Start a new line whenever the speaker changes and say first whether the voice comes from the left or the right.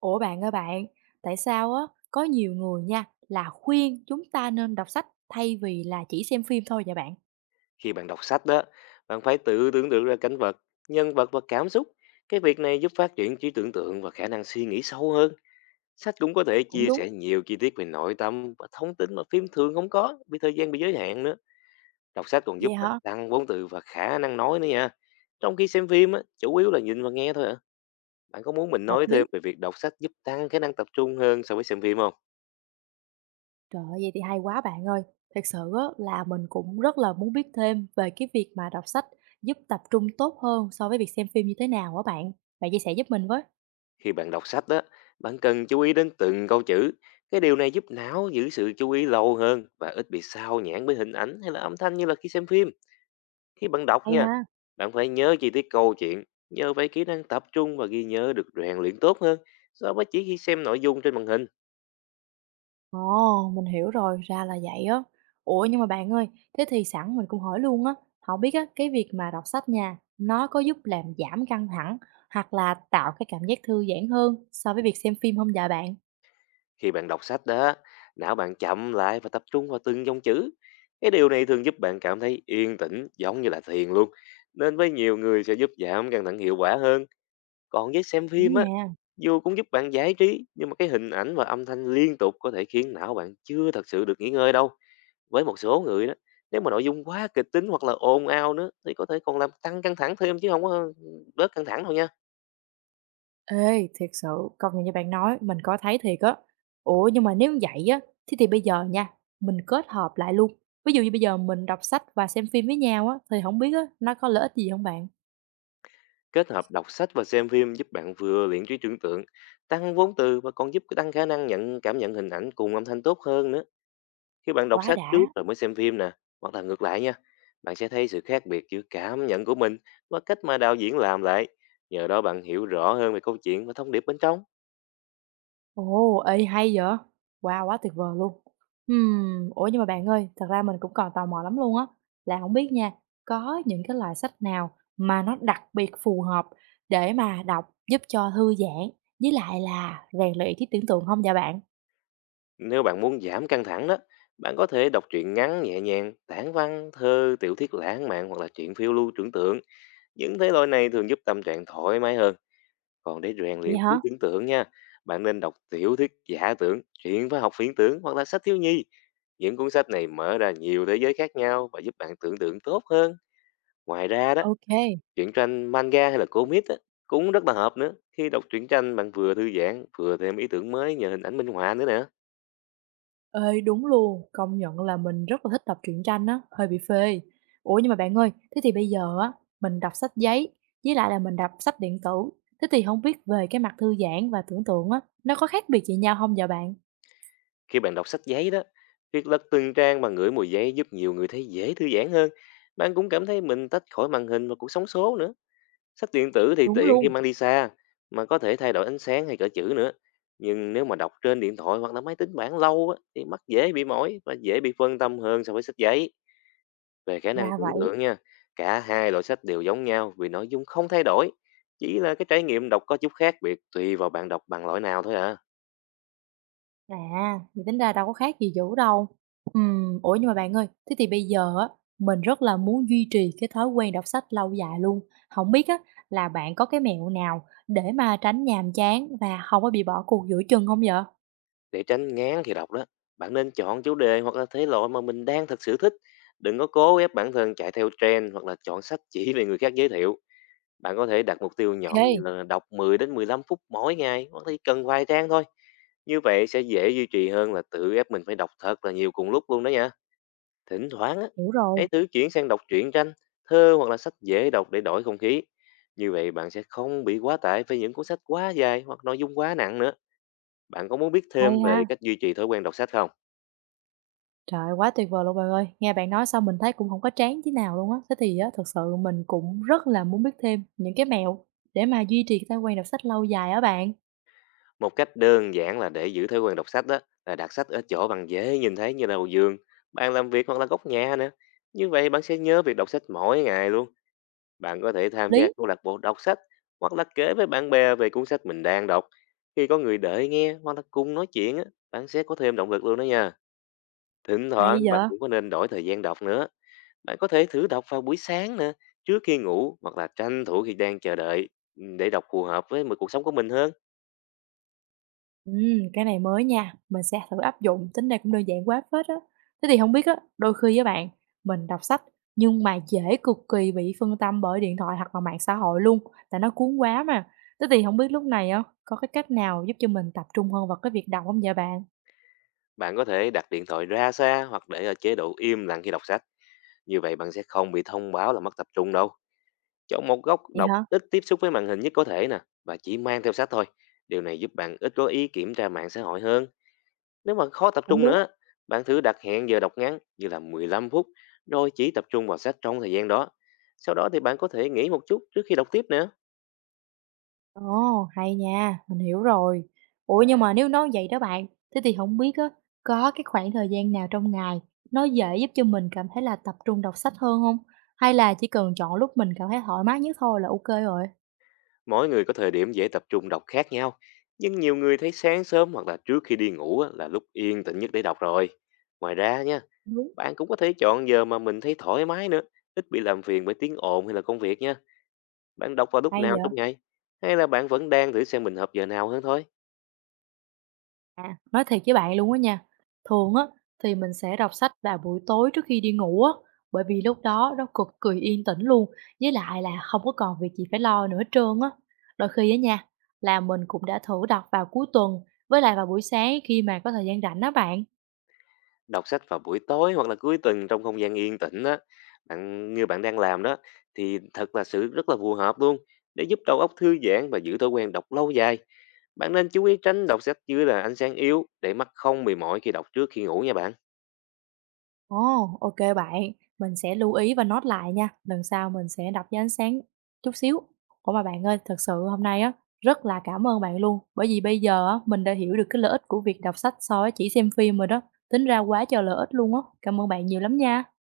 right: Ủa bạn ơi bạn, tại sao á có nhiều người nha là khuyên chúng ta nên đọc sách thay vì là chỉ xem phim thôi vậy bạn?
left: Khi bạn đọc sách đó, bạn phải tự tưởng tượng ra cảnh vật, nhân vật và cảm xúc. Cái việc này giúp phát triển trí tưởng tượng và khả năng suy nghĩ sâu hơn. Sách cũng có thể
right: Cũng
left: chia
right: đúng,
left: sẻ nhiều chi tiết về nội tâm và thông tin mà phim thường không có vì thời gian bị giới hạn nữa. Đọc sách còn giúp
right: vậy
left: bạn
right: hả?
left: tăng vốn từ và khả năng nói nữa nha. Trong khi xem phim á, chủ yếu là nhìn và nghe thôi ạ. Bạn có muốn mình
right: Hợp
left: nói
right: lý.
left: thêm về việc đọc sách giúp tăng khả năng tập trung hơn so với xem phim không?
right: Trời ơi, vậy thì hay quá bạn ơi. Thật sự á là mình cũng rất là muốn biết thêm về cái việc mà đọc sách giúp tập trung tốt hơn so với việc xem phim như thế nào á bạn. Bạn chia sẻ giúp mình với.
left: Khi bạn đọc sách đó, bạn cần chú ý đến từng câu chữ. Cái điều này giúp não giữ sự chú ý lâu hơn và ít bị sao nhãn với hình ảnh hay là âm thanh như là khi xem phim. Khi bạn đọc
right: Hay
left: nha,
right: ha.
left: bạn phải nhớ chi tiết câu chuyện, nhờ vậy kỹ năng tập trung và ghi nhớ được rèn luyện tốt hơn so với chỉ khi xem nội dung trên màn hình.
right: Ồ, mình hiểu rồi, ra là vậy á. Ủa nhưng mà bạn ơi, thế thì sẵn mình cũng hỏi luôn á, không biết á, cái việc mà đọc sách nha, nó có giúp làm giảm căng thẳng hoặc là tạo cái cảm giác thư giãn hơn so với việc xem phim không dạ bạn?
left: Khi bạn đọc sách đó, não bạn chậm lại và tập trung vào từng dòng chữ. Cái điều này thường giúp bạn cảm thấy yên tĩnh, giống như là thiền luôn. Nên với nhiều người sẽ giúp giảm căng thẳng hiệu quả hơn. Còn với xem phim
right: Đúng
left: á,
right: nha.
left: dù cũng giúp bạn giải trí, nhưng mà cái hình ảnh và âm thanh liên tục có thể khiến não bạn chưa thật sự được nghỉ ngơi đâu. Với một số người đó, nếu mà nội dung quá kịch tính hoặc là ồn ào nữa thì có thể còn làm tăng căng thẳng thêm chứ không có bớt căng thẳng đâu nha.
right: Ê, thiệt sự, công nhận như bạn nói, mình có thấy thiệt á. Ủa nhưng mà nếu như vậy á, thế thì bây giờ nha, mình kết hợp lại luôn. Ví dụ như bây giờ mình đọc sách và xem phim với nhau á, thì không biết á, nó có lợi ích gì không bạn?
left: Kết hợp đọc sách và xem phim giúp bạn vừa luyện trí tưởng tượng, tăng vốn từ và còn giúp tăng khả năng nhận cảm nhận hình ảnh cùng âm thanh tốt hơn nữa. Khi bạn đọc
right: Quá
left: sách
right: đã.
left: trước rồi mới xem phim nè, hoặc là ngược lại nha, bạn sẽ thấy sự khác biệt giữa cảm nhận của mình và cách mà đạo diễn làm lại. Nhờ đó bạn hiểu rõ hơn về câu chuyện và thông điệp bên trong.
right: Ồ, ê hay vậy! Wow, quá tuyệt vời luôn! Ủa nhưng mà bạn ơi, thật ra mình cũng còn tò mò lắm luôn á, là không biết nha, có những cái loại sách nào mà nó đặc biệt phù hợp để mà đọc giúp cho thư giãn với lại là rèn luyện trí tưởng tượng không dạ bạn?
left: Nếu bạn muốn giảm căng thẳng đó, bạn có thể đọc truyện ngắn nhẹ nhàng, tản văn, thơ, tiểu thuyết lãng mạn hoặc là truyện phiêu lưu tưởng tượng. Những thể loại này thường giúp tâm trạng thoải mái hơn. Còn để rèn
right: Vậy
left: luyện trí
right: hả?
left: tưởng tượng nha, bạn nên đọc tiểu thuyết giả tưởng, truyện và học phiến tưởng hoặc là sách thiếu nhi. Những cuốn sách này mở ra nhiều thế giới khác nhau và giúp bạn tưởng tượng tốt hơn. Ngoài ra đó,
right: Ô.
left: truyện tranh manga hay là comic á, cũng rất là hợp nữa. Khi đọc truyện tranh bạn vừa thư giãn, vừa thêm ý tưởng mới nhờ hình ảnh minh họa nữa nè.
right: Ê, đúng luôn, công nhận là mình rất là thích đọc truyện tranh á, hơi bị phê. Ủa nhưng mà bạn ơi, thế thì bây giờ á, mình đọc sách giấy, với lại là mình đọc sách điện tử. Thế thì không biết về cái mặt thư giãn và tưởng tượng á, nó có khác biệt gì nhau không vậy bạn?
left: Khi bạn đọc sách giấy đó, việc lật từng trang và ngửi mùi giấy giúp nhiều người thấy dễ thư giãn hơn. Bạn cũng cảm thấy mình tách khỏi màn hình và cuộc sống số nữa. Sách điện tử thì
right: Đúng
left: tiện khi
right: luôn,
left: mang đi xa, mà có thể thay đổi ánh sáng hay cỡ chữ nữa. Nhưng nếu mà đọc trên điện thoại hoặc là máy tính bảng lâu á, thì mắt dễ bị mỏi và dễ bị phân tâm hơn so với sách giấy. Về khả năng
right: ra
left: tưởng
right: vậy.
left: tượng nha, cả hai loại sách đều giống nhau vì nội dung không thay đổi. Chỉ là cái trải nghiệm đọc có chút khác biệt tùy vào bạn đọc bằng loại nào thôi à.
right: À, thì tính ra đâu có khác gì dữ đâu. Ủa nhưng mà bạn ơi, thế thì bây giờ á, mình rất là muốn duy trì cái thói quen đọc sách lâu dài luôn. Không biết á, là bạn có cái mẹo nào để mà tránh nhàm chán và không có bị bỏ cuộc giữa chừng không vậy?
left: Để tránh ngán khi đọc đó, bạn nên chọn chủ đề hoặc là thể loại mà mình đang thật sự thích. Đừng có cố ép bản thân chạy theo trend hoặc là chọn sách chỉ vì người khác giới thiệu. Bạn có thể đặt mục tiêu nhỏ như
right: OK,
left: là đọc 10 đến 15 phút mỗi ngày hoặc chỉ cần vài trang thôi. Như vậy sẽ dễ duy trì hơn là tự ép mình phải đọc thật là nhiều cùng lúc luôn đó nha. Thỉnh thoảng á,
right: hiểu rồi,
left: hãy thử chuyển sang đọc truyện tranh, thơ hoặc là sách dễ đọc để đổi không khí. Như vậy bạn sẽ không bị quá tải với những cuốn sách quá dài hoặc nội dung quá nặng nữa. Bạn có muốn biết thêm
right: hay
left: về
right: ha.
left: cách duy trì thói quen đọc sách không?
right: Trời quá tuyệt vời luôn bạn ơi. Nghe bạn nói xong mình thấy cũng không có chán tí nào luôn á. Thế thì á, thật sự mình cũng rất là muốn biết thêm những cái mẹo để mà duy trì cái thói quen đọc sách lâu dài á bạn.
left: Một cách đơn giản là để giữ thói quen đọc sách đó là đặt sách ở chỗ bạn dễ nhìn thấy như đầu giường, bàn làm việc hoặc là góc nhà nữa. Như vậy bạn sẽ nhớ việc đọc sách mỗi ngày luôn. Bạn có thể tham gia
right: Lý,
left: câu lạc bộ đọc sách hoặc là kể với bạn bè về cuốn sách mình đang đọc. Khi có người đợi nghe hoặc là cùng nói chuyện, á, bạn sẽ có thêm động lực luôn đó nha. Thỉnh
right: hay
left: thoảng bạn
right: giờ,
left: cũng có nên đổi thời gian đọc nữa. Bạn có thể thử đọc vào buổi sáng nè, trước khi ngủ hoặc là tranh thủ khi đang chờ đợi để đọc phù hợp với một cuộc sống của mình hơn.
right: Cái này mới nha, mình sẽ thử áp dụng, tính đây cũng đơn giản quá phết á. Thế thì không biết á, đôi khi với bạn, mình đọc sách nhưng mà dễ cực kỳ bị phân tâm bởi điện thoại hoặc là mạng xã hội luôn, tại nó cuốn quá mà. Thế thì không biết lúc này á, có cái cách nào giúp cho mình tập trung hơn vào cái việc đọc không vậy bạn?
left: Bạn có thể đặt điện thoại ra xa hoặc để ở chế độ im lặng khi đọc sách. Như vậy bạn sẽ không bị thông báo là mất tập trung đâu. Chọn một góc
right: Vậy
left: đọc
right: hả?
left: ít tiếp xúc với màn hình nhất có thể nè và chỉ mang theo sách thôi. Điều này giúp bạn ít có ý kiểm tra mạng xã hội hơn. Nếu mà khó tập
right: Cũng
left: trung
right: đúng.
left: nữa, bạn thử đặt hẹn giờ đọc ngắn như là 15 phút rồi chỉ tập trung vào sách trong thời gian đó. Sau đó thì bạn có thể nghỉ một chút trước khi đọc tiếp nữa.
right: Ồ, hay nha, mình hiểu rồi. Ủa nhưng mà nếu nói vậy đó bạn, thế thì không biết á, có cái khoảng thời gian nào trong ngày nó dễ giúp cho mình cảm thấy là tập trung đọc sách hơn không? Hay là chỉ cần chọn lúc mình cảm thấy thoải mái nhất thôi là ok rồi?
left: Mỗi người có thời điểm dễ tập trung đọc khác nhau. Nhưng nhiều người thấy sáng sớm hoặc là trước khi đi ngủ á, là lúc yên tĩnh nhất để đọc rồi. Ngoài ra nha,
right: Đúng,
left: bạn cũng có thể chọn giờ mà mình thấy thoải mái nữa, ít bị làm phiền bởi tiếng ồn hay là công việc nha. Bạn đọc vào lúc
right: hay
left: nào
right: vậy?
left: trong ngày? Hay là bạn vẫn đang thử xem mình hợp giờ nào hơn thôi?
right: À, nói thiệt với bạn luôn á nha, thường á thì mình sẽ đọc sách vào buổi tối trước khi đi ngủ á, bởi vì lúc đó nó cực kỳ yên tĩnh luôn, với lại là không có còn việc gì phải lo nữa hết trơn á. Đôi khi á nha, là mình cũng đã thử đọc vào cuối tuần với lại vào buổi sáng khi mà có thời gian rảnh đó bạn.
left: Đọc sách vào buổi tối hoặc là cuối tuần trong không gian yên tĩnh đó, bạn như bạn đang làm đó, thì thật là sự rất là phù hợp luôn để giúp đầu óc thư giãn và giữ thói quen đọc lâu dài. Bạn nên chú ý tránh đọc sách dưới là ánh sáng yếu để mắt không bị mỏi khi đọc trước khi ngủ nha bạn.
right: Ồ, ok bạn, mình sẽ lưu ý và note lại nha, lần sau mình sẽ đọc với ánh sáng chút xíu. Ủa mà bạn ơi, thật sự hôm nay á, rất là cảm ơn bạn luôn, bởi vì bây giờ á, mình đã hiểu được cái lợi ích của việc đọc sách so với chỉ xem phim rồi đó, tính ra quá trời lợi ích luôn á. Cảm ơn bạn nhiều lắm nha.